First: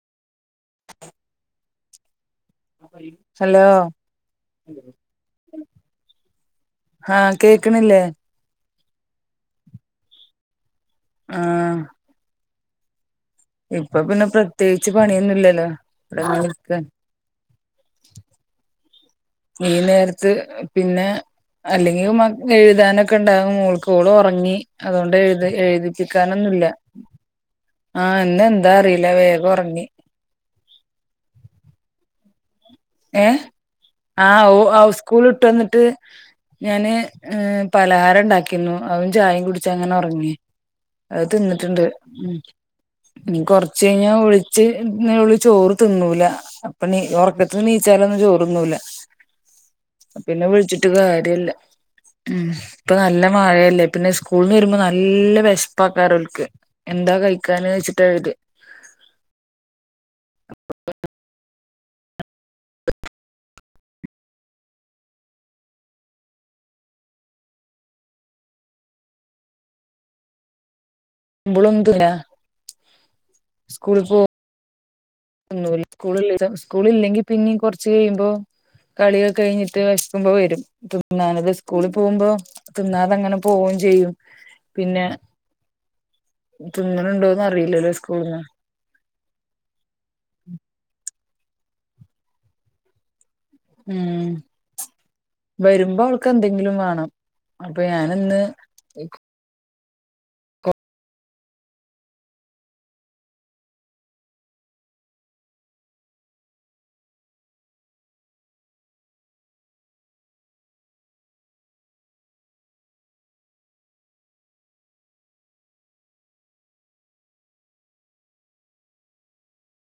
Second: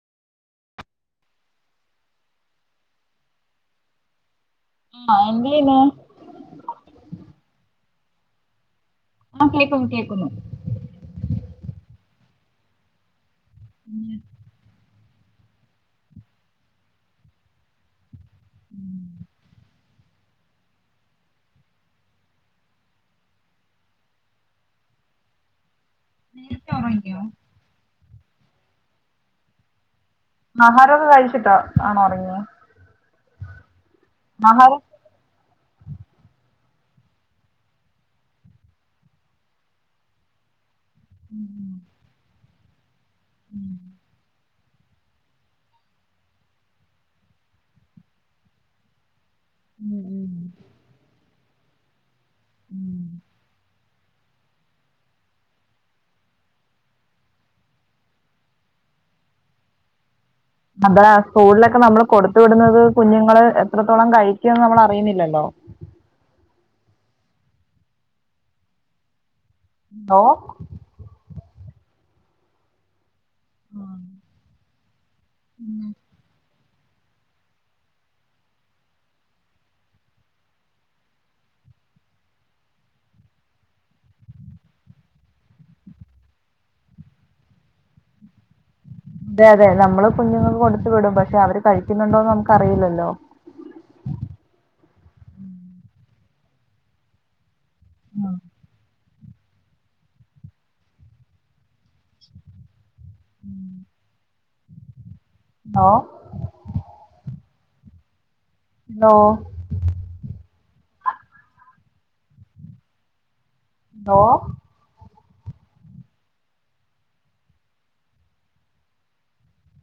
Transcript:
Hello ആന്റിയില്ലോ ആഹ് കേക്കണില്ലേ ആഹ് കേക്കുന്നു കേക്കുന്നു ആഹ് ഇപ്പൊ ഉം. പിന്നെ പ്രത്യേകിച്ച് പണിയൊന്നുമില്ലല്ലോ രാവിലത്തെ ഉം ഈ നേരത്ത് പിന്നെ അല്ലെങ്കിലും മക എഴുതാനൊക്കെ ഒണ്ടാവും മോൾക്ക് ഓള് ഒറങ്ങി അതുകൊണ്ട് എഴു എഴുതി നിക്കാനൊന്നുല്ല നേരത്തെ ഉറങ്ങിയോ ആ ഇന്ന് എന്താ അറിയില്ല വേഗം ഉറങ്ങി ആഹാരോക്കെ കഴിച്ചിട്ടാ ആണോ ഉറങ്ങിയെ ഏഹ് ആഹ് ആഹാരം ഓൻ സ്കൂൾ വിട്ട് വന്നിട്ട് ഞാന് പലഹാരം ഉണ്ടാക്കിരുന്നു അതും ചായയും കുടിച്ചാ അങ്ങനെ ഉറങ്ങി അത് ഉം, തിന്നിട്ടുണ്ട് ഉം ഇനി കൊറച്ച് കഴിഞ്ഞാ വിളിച്ച് ഇന്ന് ഇവള് ചോറ് തിന്നൂല അപ്പൊ നീ ഉറക്ക ഇപ്പം എണീച്ചാലൊന്നും ചോറ് തിന്നൂല്ല ഉം, പിന്നെ വിളിച്ചിട്ടും കാര്യല്ല ഉം ഇപ്പൊ നല്ല മഴയല്ലേ പിന്നെ സ്കൂള്ന്ന് വരുമ്പോ നല്ല വിശപ്പക്കാറ് ഓൾക്ക് എന്താ കഴിക്കാന് വെച്ചിട്ട വരിക അതാ സ്കൂളിലൊക്കെ നമ്മള് കൊടുത്തു വിടുന്നത് കുഞ്ഞുങ്ങള് എത്രത്തോളം കഴിക്കുമെന്ന് നമ്മള് അറിയുന്നില്ലല്ലോ എന്തോ [inaudible] സ്കൂൾ ഉം. പോ ഒന്ന് സ്കൂള് സ്കൂള് ഇല്ലെങ്കിൽ പിന്നീ കുറച്ച് കഴിയുമ്പോ കളിയൊക്കെ കഴിഞ്ഞിട്ട് വിശക്കുമ്പോ വരും തിന്നാന് ഇത് സ്കൂളിൽ പോകുമ്പോ തിന്നാതങ്ങനെ പോവും ചെയ്യും പിന്നെ തിന്നലുണ്ടോന്ന് അറിയില്ലല്ലോ സ്കൂളിൽന്ന് അതെ അതെ നമ്മള് കുഞ്ഞുങ്ങൾക്ക് കൊടുത്ത് വിടും പക്ഷെ അവര് കഴിക്കുന്നുണ്ടോന്ന് നമുക്ക് അറിയില്ലല്ലോ ഉം വരുമ്പോ അവൾക്ക് എന്തെങ്കിലും വേണം അപ്പ ഞാനിന്ന് ഹലോ ഉം ഓഹ് ഹലോ ഹലോ